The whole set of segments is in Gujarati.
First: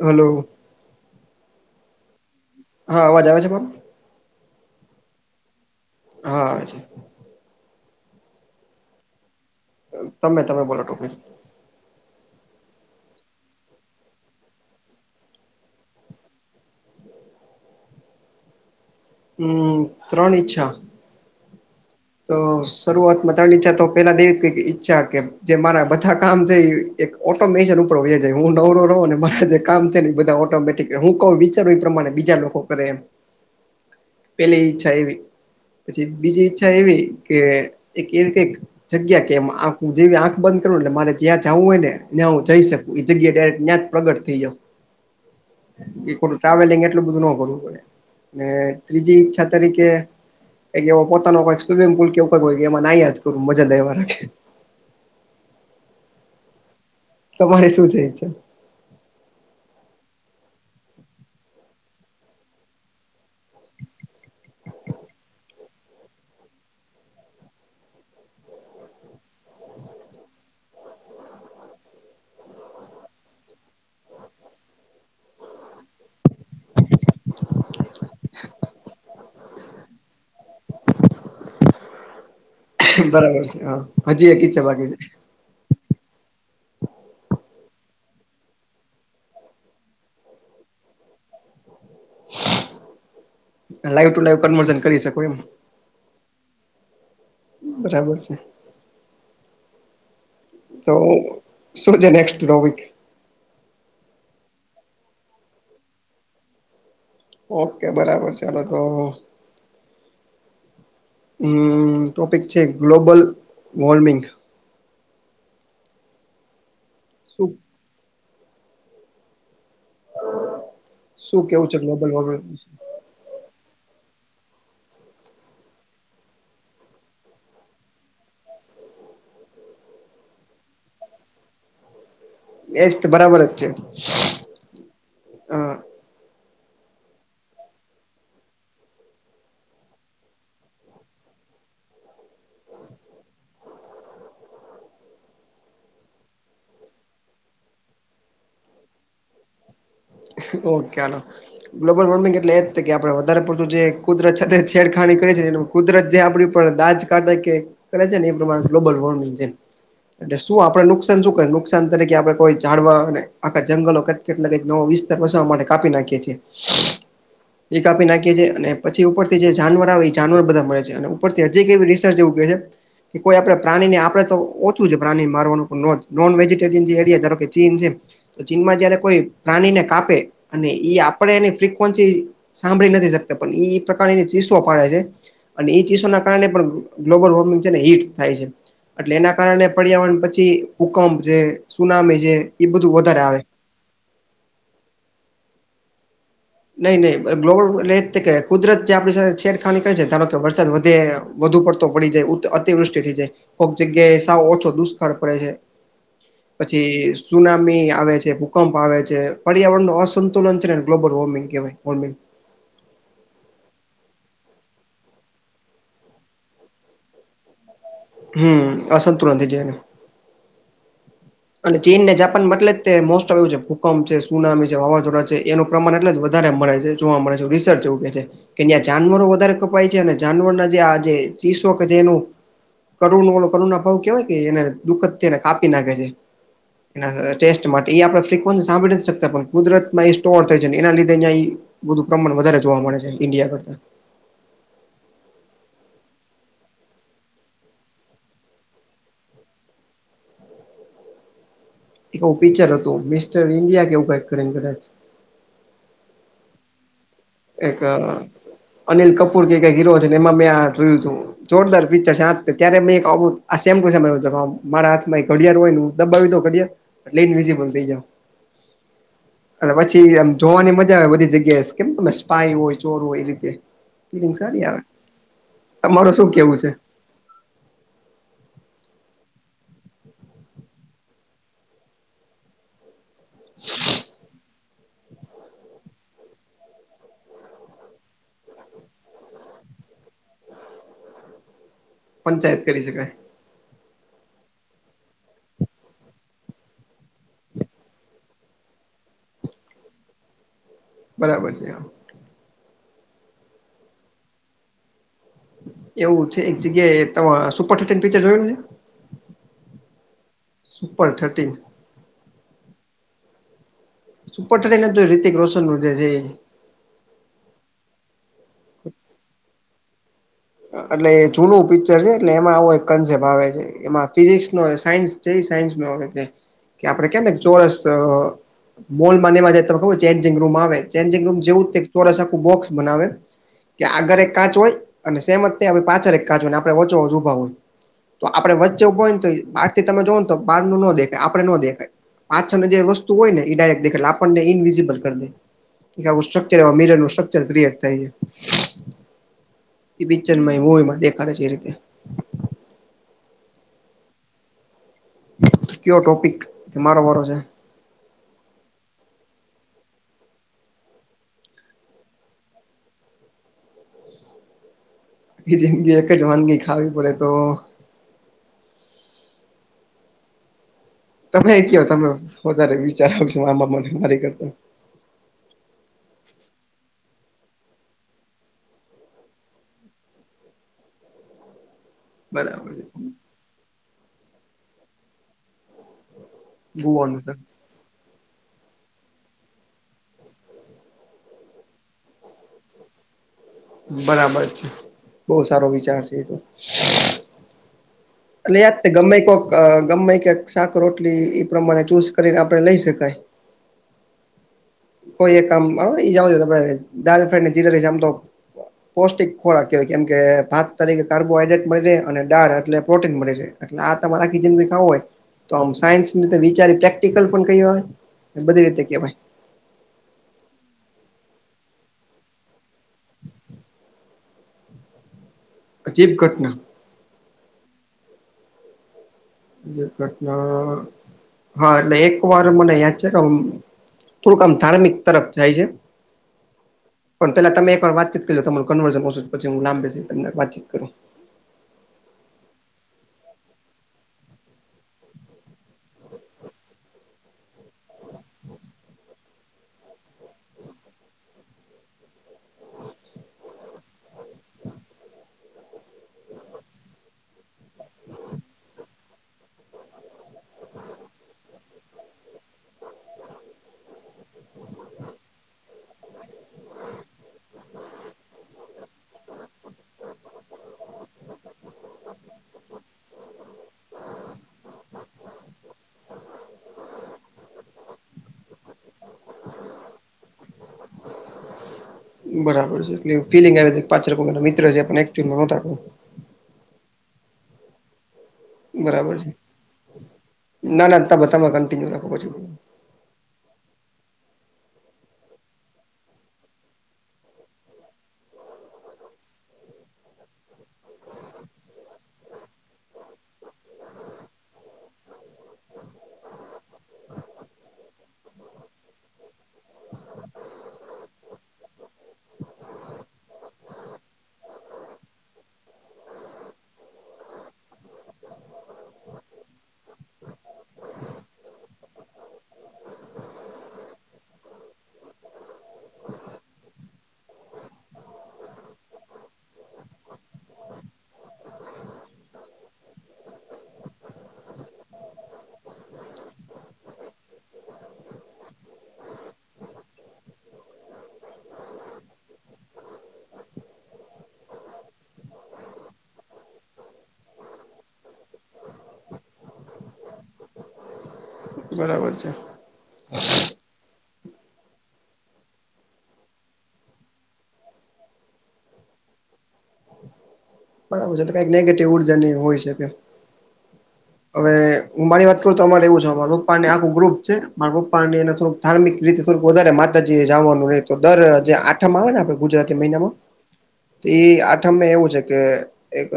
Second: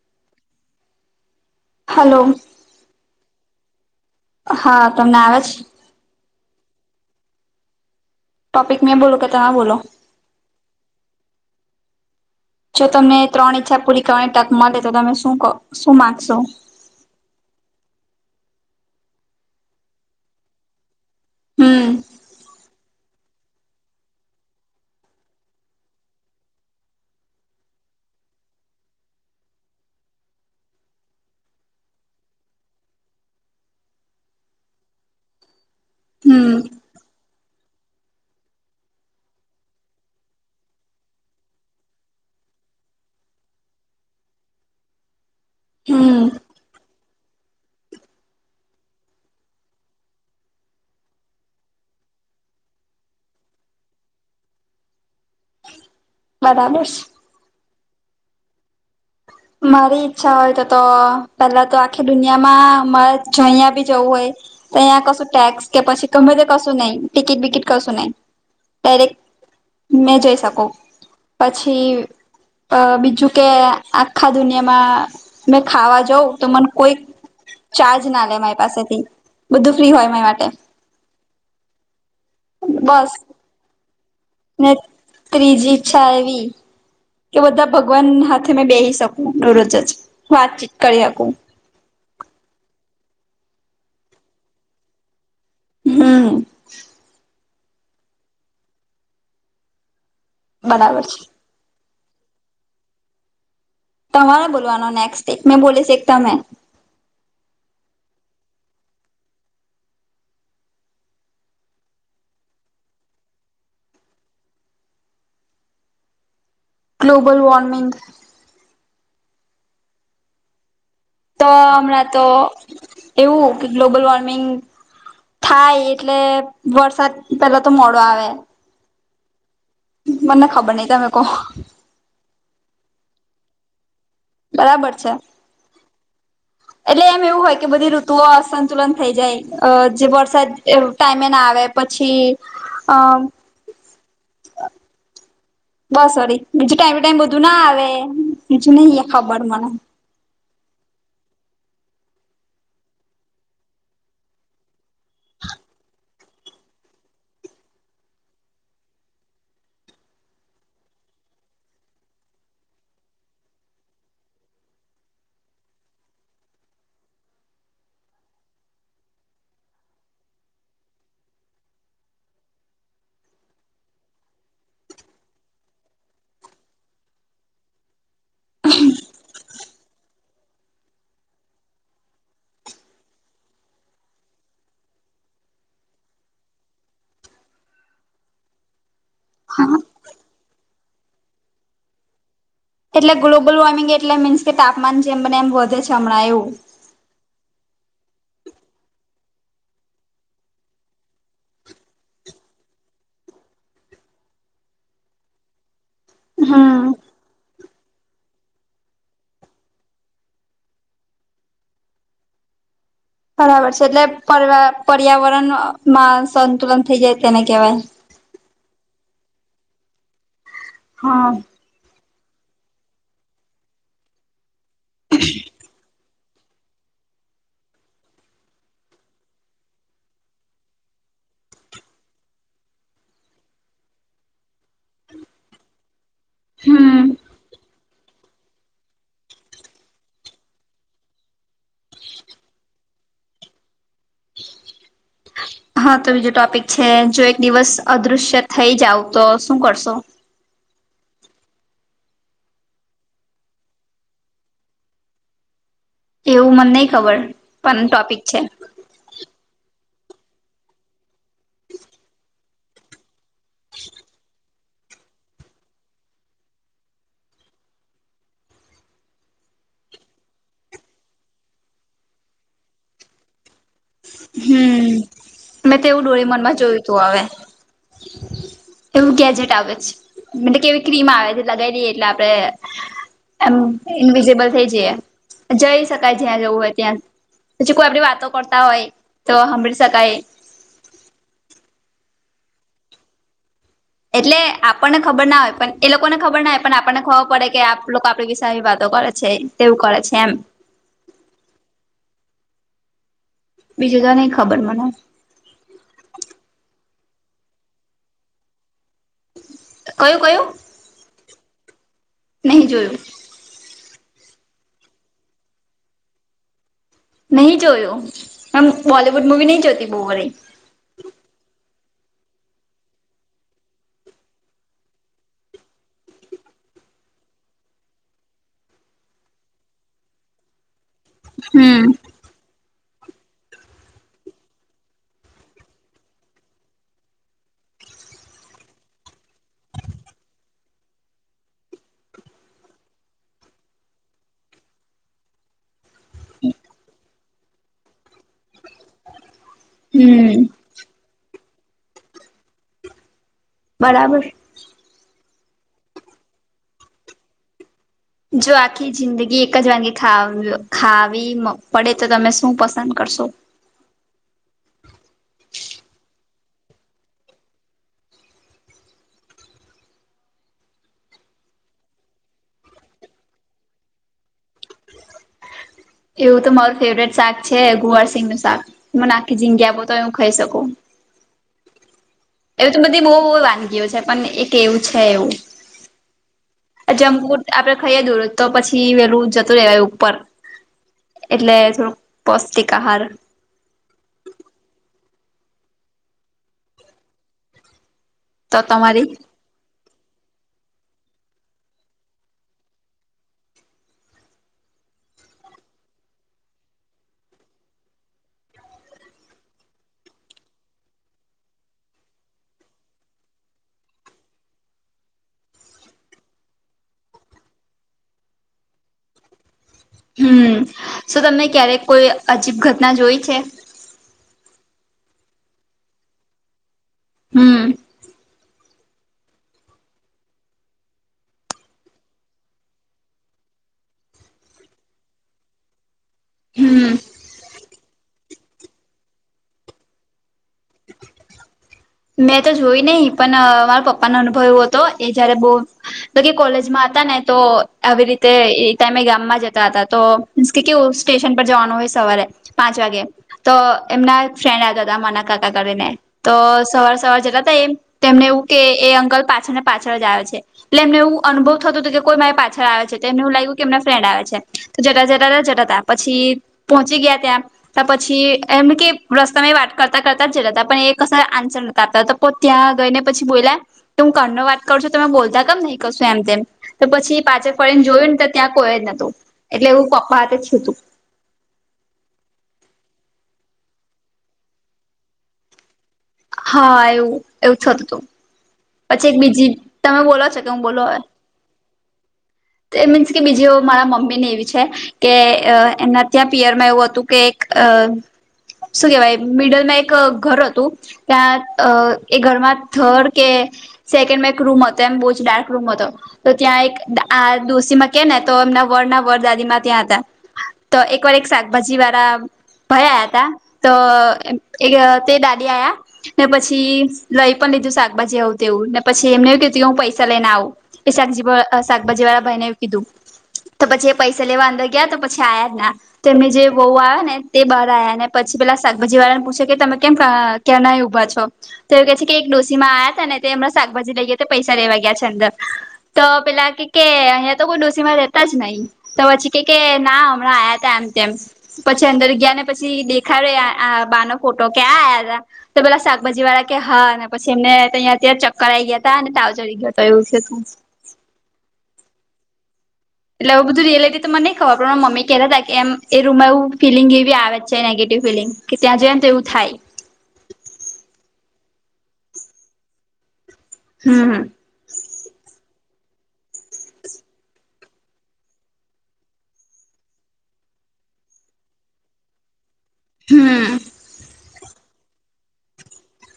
હલો. હલો. હા અવાજ આવે છે બમ હા તમને આવે છે. હા આવે છ. ટોપિક મેં બોલો કે ત આ બોલો. તમે તમે બોલો ટોપીક જો તમને ત્રણ ઈચ્છા પૂરી કરવાની તક મલે તો તમે શું કો સુ માગશો હમમ ત્રણ ઈચ્છા. હમ. તો શરૂઆતમાં ત્રણ ઈચ્છા તો પેલા બી કે ઈચ્છા હતી એમ જે મારા બધા કામ છે એ ઓટોમેશન ઉપર વયા હું નવરો ના હોઉં ને મારા જે કામ છે ને બધા ઓટોમેટ કે હું કવ વિચારું એ પ્રમાણે બીજા લોકો કરે એમ [inaudible] પેલી ઈચ્છા એવી પછી બીજી હમ ઈચ્છા એવી કે એક કંઈક. જગ્યા કે એમ આંખ જેવી આંખ બંધ કરું એટલે મારે જ્યાં જવું હોય ને ત્યાં હું જઈ શકું એ જગ્યા ડાયરેક્ટ ત્યાં પ્રગટ થઈ જાવ‌. [inaudible] હમ બિફોર ટ્રાવેલિંગ એટલું બધું નો કરવું પડે. ને ત્રીજી ઈચ્છા તરીકે એક એવો પોતાનો હોઈ સ્વિમિંગ પૂલ કે એમ કેવ હોય એમાં નાયાદ કરું મજા લે મા રાખે બરાબર છે. તમારે સુ છે ઇચ્છા? મારી ઈચ્છા હોય તોતો પેલા તો આખી દુનિયામાં મારે જઈયા બી જવું હોય અહીંયા કશું ટેક્સ કે પછી ગમે તે કશું નહીં ટિકિટ બિકિટ કશું નહીં ડાયરેક મેં જઈ શકું પછી અ બીજું કે આ આખા દુનિયામાં મે ખાવા જવ તો મને કોઈક ચાર્જ ના લે મારી પાસેથી બધું ફ્રી હોય મારી માટે બસ બરાબર છે હા હજી એક ઇચ્છા ને બાકી છે. ત્રીજી ઈચ્છા એવી. કે બધા ભગવાન હાથે મે બેહી શકું દરરોજ જ વાતચીત કરી હકું. લાઈવ ટુ લાઈવ કન્વર્શન કરી શકો એમ. હમ્મ. બરાબર છે. તો બરાબર છે શું છે નેક્સ્ટ ટોપીક? તમારે બોલવાનો નેક્સ્ટ એક મેં બોલીશ એક તમે. ઓકે બરાબર ચલો તો હમ્મ ટોપિક છે ગ્લોબલ વોર્મિંગ. ગ્લોબલ શું વોર્મિંગ. શું તો કેવું છે હમણાં ગ્લોબલ તો વોર્મિંગ એવું કે ગ્લોબલ વોર્મિંગ થાય એટલે વરસાદ પેલા તો મોડો આવે. મને ખબર નઈ તમે કો. એજ તો બરાબર જ છે. બરાબર છે. અ એટલે એમ એવું હોય કે બધી ઋતુઓ અસંતુલન થઈ જાય અ જે વરસાદ એવું ટાઈમે ના આવે પછી અ [inaudible] બસ સરી બીજું ટાઈમ ટુ ટાઈમ બધું ના આવે બીજું નહિ ખબર મને. ઓકેનો. ગ્લોબલ વોર્મિંગ એટલે એ જ કે આપડે વધારે પડતું જે કુદરત છેડખાણી કરી છે એનું કુદરત જે આપણી ઉપર દાજ કાઢ કે કરે છે ને એ પ્રમાણે ગ્લોબલ વોર્મિંગ છે. એટલે શું આપડે નુકસાન શું કર નુકસાન તરીકે આપણે કોઈ ઝાડવા અને આખા જંગલો કેટલા નો. વિસ્તાર વસાવા માટે કાપી નાખીએ છીએ. એ કાપી નાખી છીએ અને પછી ઉપરથી જે જાનવર આવે એ જાનવર બધા મળે છે અને ઉપર કે જે રિસર્ચ એવું કે છે. કે કોઈ આપણે પ્રાણીને આપણેે તો ઓછું છે પ્રાણી મારવાનુ નોન વેજીરયનિયા જે એરિયા ધારોકે ચીન છે. તો ચીનમાં જયારે કોઈ પ્રાણીને કાપે અને એ આપણે એની ફ્રિકવન્સી સાંભળી નથી શકતો પણ ઇ પ્રકાર ચીસ્સો પાડે છે. અને એ ચીસોના કારણે પણ ગ્લોબલ વોર્મિંગ છે ને હીટ થાય છે. એટલે એના કારણે હા પર્યાવરણ પછી ભૂકંપ છે સુનામી છે. એ બધું એટલે વધારે આવે ગ્લોબલ વોર્મિંગ એટલે મીન્સ કે તાપમાન જેમ બને એમ વધે છે હમણાં એવું. નહી નહીં ગ્લો એટ કુદરત જે આપણી સાથે છેડખાની કરે છે ધારો કે વરસાદ વધે. વધુ પડતો પડી જાય અતિવૃષ્ટિ થઈ જાય કોઈક જગ્યાએ સાવ ઓછો દુષ્કળ પડે છે. હમ પછી. સુનામી આવે છે ભૂકંપ આવે છે પર્યાવરણ નું અસંતુલન છે ને ગ્લોબલ વોર્મિંગ કેવાય વોર્મિંગ. બરાબર છે એટલે પર પર્યાવરણમાં સંતુલન થઈ જાય તેને કહેવાય. હમ્મ અસંતુલન થઈ જાયને. હા. અને ચીન ને જાપાન મળે જ તે મોસ્ટ ઓફ આવું છે ભૂકંપ છે, સુનામી છે, વાવાઝોડા છે એનું પ્રમાણ એટલે જ વધારે મળે છે જોવા મળે છે રિસર્ચ એવું કે છે. કેં જાનવરો વધારે કપાય છે અને જાનવરના જે આ જે ચીસો કે જે એનું કરુણ વા કરુણ ના ભાવ કેવાય કે એને દુઃખદ એને નાખે છે. હમ્મ. એના ટેસ્ટ માટે એ આપણે ફ્રિકવન્સી સાંભળી શકતા પણ કુદરત એ સ્ટોર થઈ છે ને એના લીધે અહીં બધું પ્રમાણ વધારે જોવા મળે છે ઇન્ડિયા કરતા હા તો બીજો ટોપિક છે જો એક દિવસ અદૃશ્ય થઈ જાવ તો શું કરશો? એકું પિક્ચર હતું મિસ્ટર ઇન્ડિયા કેવું કઈક કરીને કદાચ. એવું મને નહી ખબર. એક પણ અ ટોપિક છે અનિલ કપૂર કે ક હીરો છે એમાં મેં જોયું જોરદાર પિક્ચર છે ત્યારે મે એક આવું આ સેમ ટુ સેમ મારા હા માં એક ઘડિયાળ હોય ને દબાવ્યું તો ઘડિયાળ ઈન વીઝિબલ થઈ જાવ. અને પછી એમ જોવાની મજા આવે બધી જગ્યાએ કેમ તને પાય હોય ચોર હોય એ રીતે ફિલિંગ સારી આવે હમ્મ મેં તેવું તમારું ડોળી શું કેવું મોનમાં છે જોયું તું હવે. એવું ગેજેટ આવે છે ને બધી કે એવી ક્રીમ આવે છે લગાવી દઈએ એટલે આપડે એમ ઇનવિઝિબલ થઇ જઈએ. જઈ શકાય જ્યાં જવું હોય ત્યાં પછી કોઈ આપડી વાતો કર તા હોય તો સાંભળી શકાય. પંચાયત કરી શકાય. એટલે આપણને ખબર ના હોય પણ એ લોકોને ખબર ના હોય પણ આપણને ખબર પડે કે આપ લોકો આપડી વિશે આવી વાતો કરે છે. તેવું કરે છે એમ. બરાબર છે આમ. બીજું તો નઈ ખબર મને. એવું છે એક જગ્યાએ તમે સુપર થીથન પિકચર જોયું હે તમે? કયું કયું? Super thirteen. નહીં જોયું. સુપરી થર્ટીન નથ જોયું રીતીક રોશન નું છે ઈ? નહીં જોયુ, એમ બોલીવૂડ મૂવી નહીં જોતી બહુ વળ. એટલે એ જૂનું પિક્ચર છે એટલે એમાં આવો એક કન્સેપ્ટ આવે છે એમાં ફિઝિક્સ નો સાયન્સ જે સાયન્સમાં આવે છે કે આપડે કેમ ચોરસ મોલમા ને એમાં ખબર ચેન્જિંગ રૂમ આવે? ચેન્જંગ રૂમ જેવું હમ ચોરસ આખું બોક્સ બનાવે કે આગળ એક કાચ હોય અને સેમત પાછળ એક કાચ હોયને આપે ઓચો ઓ ઊભા હોય. તો આપડે વચ્ચેભોય ને તો બાર થી તમે જો ને તો બાર નો દેખાય આપણે નો દેખાય. પાછાને જે વસ્તુ હોય ને ડાયરેક દેખે આપણને ઈનવિઝિબલ કરી દે. આવું સ્ટ્રકચરમીર નું સ્ટ્રક્ચર ક્રિએટ થાય છે. ઈ પિક્ચર હમ માં એવું હોય માં દેખાડે છે એ રીતે. બરાબર. કયો ટોપિક કે મારો વારો છે? જો આખી જિંદગી એક જ વાગે ખાવ ખાવી પડે તો તમે શું પસંદ કરશો? આખી જિંદગી એક જ વાનગી ખાવી પડે તો તમે કે તમે વધારે વિચારવ છો મા બા મને મારી કરતા. એવું તો મારું ફેવરેટ શાક છે ગુવારસિંગ નું શાક. મને આખી જિંદગી આપો તોય હું ખઈ શકું. બરાબર એવી તો છે, બધી બહુ બવ વાનગીઓ છે પણ એક એવું છે એવું. ગુવાનું સર જેમપુર આપડે ખાઈએ દું તો પછી વેલું જતું રેવા ઉપર. એટલે થોડુંક પૌષ્ટિક આહાર. બરાબર છે. બહુ સારો વિચાર છે એતો. એલે તો યાદ તમારી ગમે કોક ગમે ઈ ક્યાંક શાક રોટલી ઈ પ્રમાણે ચૂઝ કરીને આપણે લઈ શકાય. કોઈ એક કામ આવે ઈજ આવે દાલ ફ્રાઈડને જીરા રાઈશ આમ તો પૌષ્ટિક ખોરાક કેવાય કેમ કે ભાત તરીકે કાર્બોહાઈડ્રેટ મળી રહે અને દાળ એટલે પ્રોટીન મળી રે એટલે આ તમારે આખી જિંદગી ખાવું હોય તો આમ સાયન્સની રીતે વિચારી પ્રેક્ટિકલ પણ કઈ હવે ને બધી રીતે કેવાય. હમ શું તમને ક્યારેક કોઈ અજીબ ઘટના જોઈ છે? અજીબ ઘટના? હમ અજીબ ઘટના હા એટલે એકવાર મને યાદ છે કે હું થોડુંક આમ ધાર્મિક તરફ જાય છે. હમ પન પેલા તમે એકવાર વાતચીત કર લો તમારું કન્વર્ઝન ઓછું પછે હું લાંબે થીને તમને વાતચીત કરું. મેં તો જોઈ નહી પન મારા પપ્પાનો અનુભવ એવો હતો એ જયારે બહુ તો કે કોલેજમાં હતા ને તો આવી રીતે એ ટાઈમે ગામમાં જતા હતા તો મીન્સ કે કેવું સ્ટેશન પર જવાનું હોય સવારેે પાંચ વાગે. તો એમના ફ્રેન્ડ આવતા તા માનાકાકા કરીને તો સવાર સવાર જતાતા એમ તેમને એવું કે એ અંકલ પાછળને પાછળ જ આવે છે. એટલે એમને એવું અનુવત થતો તો કે કોઈ મારી પાછળ આવે છે. તો એમને એવું લાગ્યું કે એમના ફ્રેન્ડ આવે છે. તો જતા જતા રયા જતાતા પછી પહોંચી ગયા ત્યાં તો પછી એમ કે રસ્તાની વાટ કરતા કરતા જ જતા પણ એ કસે આન્સર નતા આપતા તો પો ત્યાં ગઈને પછી બોલ્યા કે હું કાનમાં વાત કરું છું તમે બોલતા કેમ નહી કશું એમ તેમ. તો પછી પાછળ ફરીને જોયું ને તો ત્યાં કોઈ જ નતું. એટલે એવું પપ્પા હાથે થયું તું. બરાબર છે એટલે એવી ફિલિંગ આવે છે કે પાછળ કોક એના મિત્ર છે પણ એક્ચ્યુલમાં નતા કોય. હા એવું એવું થતું તું. પછી બરાબર એક છે. બીજી તમે બોલો છો કે હું ના બોલું ના હવે. તમે તમે કન્ટિન્યુ રાખો પછી તે મીન્સ કે બીજી ઓ મારા મમ્મીને એવી છે. કે અ એમના ત્યાં પિયરમાં એવું હતું કે એક અ શું કેવાય મિડલમાં એક ઘર હતું. કે આ અ એ ઘરમાં થર કે સેકન્ડમાં એક રૂમ હતો એમ બહુ જ ડાર્ક રૂમ હતો. તો ત્યાં એક આ ડોસીમાં કે ને તો એમના વડના વર દાદીમાં ત્યાં હતા. તો એકવાર એક શાકભાજી વારા ઘરે આયાતા તો એક તે દાદી આયા. ને પછી લઈ પણ લીધું શાકભાજી આવું. તેવું ને પછી એમને હું કીધું કે હું પૈસા લઈને આવું શાકજી ભ શાકભાજી વાળાભાઈ ને એવું કીધું તો પછી એ પૈસા લેવા અંદર ગયા તો પછી આયા જ ના. તેમની જે વહુ આયાને તે બહાર આયા ને પછી પેલા શાકભાજી વાળાને પૂછે કે તમે કેમ અ ક્યારના એ ઉભા છો તો એવું કે છે કે એક ડોસીમાં આયાતા ને તો એમાં શાકભાજી લઈએ તો પૈસા લેવા ગયા છે અંદર તો પેલા કે કે અહીંયા તો કોઈ ડોસીમાં રેતા જ નહી. તો પછી કે કે ના હમણાં આયાતા એમ તેમ. પછી અંદર ગયાને પછી દેખાડે આ આ બાનો ફોટો કે આ આયાતા. તો પેલા શાકભાજી વાળા કે હા પછી એમને તં ત્યારે ચક્કર આવી ગયા હતા અનેને તાવ ચડી ગયો હતો એું છે તું. બરાબર છે. એટલે આવું બધું જોઈ લેતી તો મને ખબર પડે ને મમ્મી કેતાતા કે એમ એ રૂમમાં એવું ફિલિંગ એવી આવે જ છે નેગેટિવ ફિલિંગ કે ત્યાં જઈએને તો એવું થાય. બરાબર છે તો કાંઈક નેગેટિવ ઉર્જાને એ હોય છે ત્યાં. હમ હમ હવે હું મારી વાત કરું તો અમારે એવું છે મારા પપ્પાને આખું ગ્રુપ છે મારા પપ્પાને એને થોડુંક ધાર્મિક રીતે સ્વરૂપ વધારે માતાજીએ જવાનું નહીં તો દર જે આઠમાં આવે ને આપણે ગુજરાત મહિનામાં હમ ત આઠમ એવું છે કે એક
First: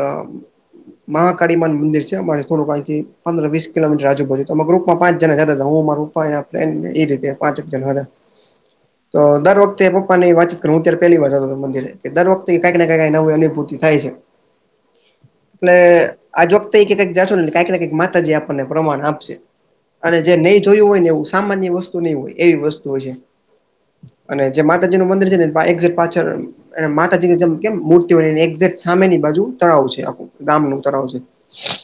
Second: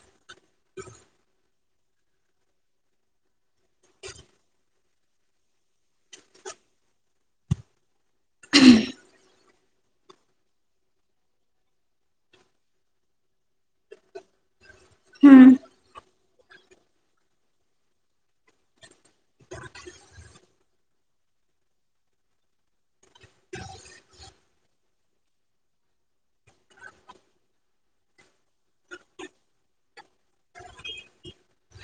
મહાકાળીમાન મંદિર છે અમારે થડું કંથી પંદર વસ કિલોમીટર આજુબાજુ તો અમે ગ્રુપમાં પાં જણા જતા હતા હું મારૂ [unintelligible] રીતે પાંચક હતા તો દર વખતે પપ્પાની વાચ હું અત્યારે પેલી વાર હતો મંદિરે કે દર વખતે કઈક ને કક નવી અનુભૂતિ થાય છે. હમ. એટલે આજ વખતે કક જાશો ને કઈકને કઈક માતાજી આપણને પ્રમાણ આપશે. અને જે નહીં જોયું હોય ને એવું સામાન્ય વસ્તુ નહી હોય એવી વસ્તુ હોય છે. અને જે માતાજી નું મંદિર છે નેઝેટ પાછળ. અને માતાજીની જેમ કેમ મૂર્તિઓની એેક સામેની બાજુ તળાવ છે આખું ગામ નું તળાવ છે.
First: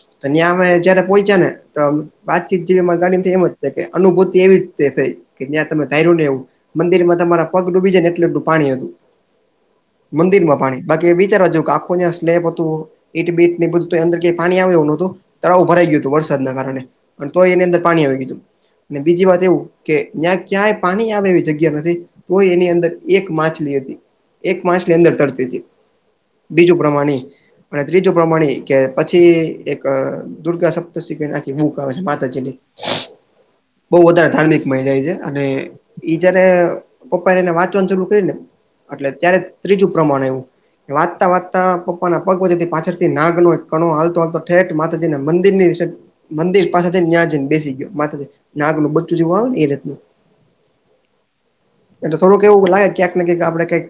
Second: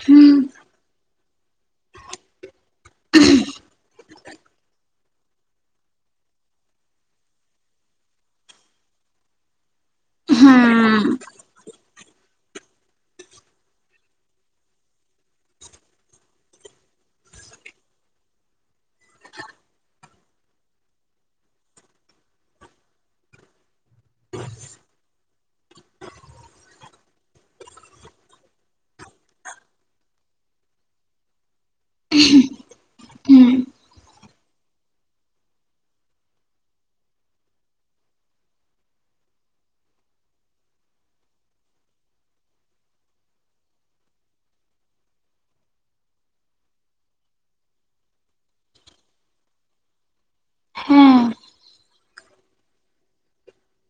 હમ [unintelligible] અમે જયારે પોહોચ્યા ને તો. વાતચીત જેવી મા ગાડી એમ જ છે કે અનુભૂતિ એવી રીતે થઈ કે જ્યાં તમે ધાર્યું ને એવું મંદિર માં તમારા પગ ડૂબી જાય ને એટલે એટલૂ પાણી હતું. મંદિરમાં પાણી બાકી એ હમ બીચાર બાજુ કા [unintelligible] સ્લેબ હતું ઈટ બીટ બઘુ અંદર ક પાણી આવે એવું ન હતું તળાવું ભરાઈ ગયું હતું વરસાદના કારણે તો એની અંદર પાણી આવી ગય હતું. અને બીજી વાત એવું કે જ્યાં ક્યાંય પાણી આવે એવી જગ્યા નથી. તોય એની અંદર એક માછલી હતી એક માછલી અંદર તરતી હતી. બીજું પ્રમાણે અને ત્રીજું પ્રમાણે કે પછી એક દુર્ગા સપ્તી બૂક આવે છે માતાજી ની હમ. બહુ વધારે ધાર્મિક મહિજાય છે અને ઈ જયારે પપ્પા એને વાંચવાનું ચરૂુ કરી ને એટલે ત્યારે ત્રીજું પ્રમાણ એવું વાત તા વાતા પપ્પના પગ પથી પાછળથી નાગનોો એક કણો હાલતો હાલતો ઠેઠ માતાજીના મંદિર ની મંદિર પાસે છે ને ત્યાં જ ને બેસી ગયો મા નાગનુંું બધું જેવું આવે ને એ રતનું. હમ એટ થોઙુક એવું લાગે ક્યાંક ને ક્યાંક આપડે કઈક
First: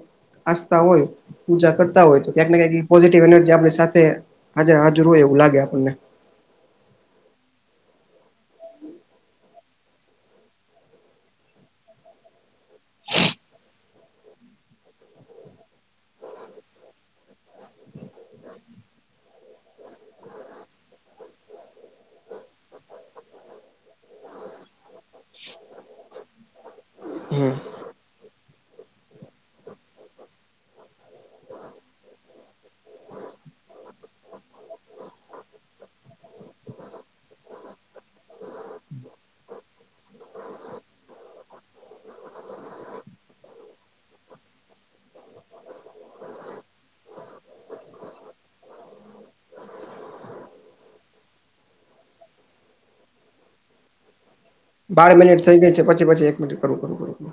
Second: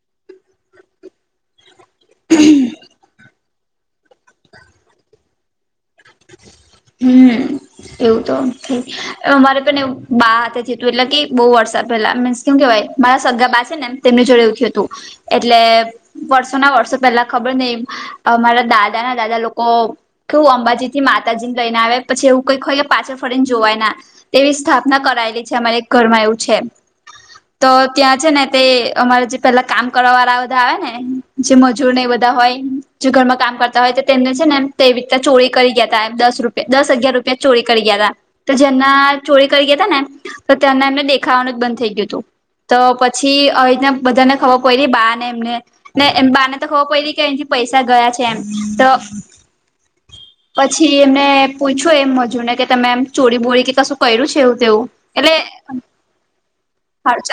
આસ્થા હોય પૂજા કર તા હોય તો ક્યાંકને કંક પોઝિટિવ એનર્જી આપણી સાથે હાજર હોય એવું લાગે આપણને. હમ. એવું તો થય અરે પણ એું બા હાથે થયતું એટલે કે બહુ વર્ષ પેલા મીન્સ કેમ કેહેવાય મારા સગા પાસે ને તેમની જોડે એવખ્યું હતું. એટલે વર્ષો ના વર્ષો પેલા ખબર નહિ. અમારા દાદા ના દાદા લોકો કેવું અંબાજી થી માતાજી લઈને આવે પછી એવું કઈક હોય કે પાછળ ફડી ને જોવાય ના તેવી સ્થાપના કરાયેલી છે અમારે એક ઘરમાં એવું છે હમ તો ત્યાં છે ને તે અમારે જે પેલા કામ કરવા વાળા બધા આવે ને જે મજૂર ને એ બધા હોય. જો ઘરમાં કામ કરતા હોય તો તેમને છે એમ તે રીતે ચોરી કરી ગયા હતા એમ દસ રૂપ દસ હગયાર રૂપિયા ચોરી કરી ગયા હતા તો જેમના ચોરી કરી ગયા હતા ને. તો તને એમને દેખાવાનું જ બંધ થઈ ગયું હતું. તો પછી આવી રીના બધાને ખબર પડી બાને એમને. ને એમ બા ને તો ખબર પયડી કે એથી પૈસા ગયા છે એમ તો. પછી એમને પૂછો એમ મજુને કે તમે એમ ચોરી બોરી કે ક શું કર્યું છે એવું તેવું બાર એટલે મિનિટ થઈ ગઈ છે પછી પછી એક મિનિટ કરું કરું કરું હ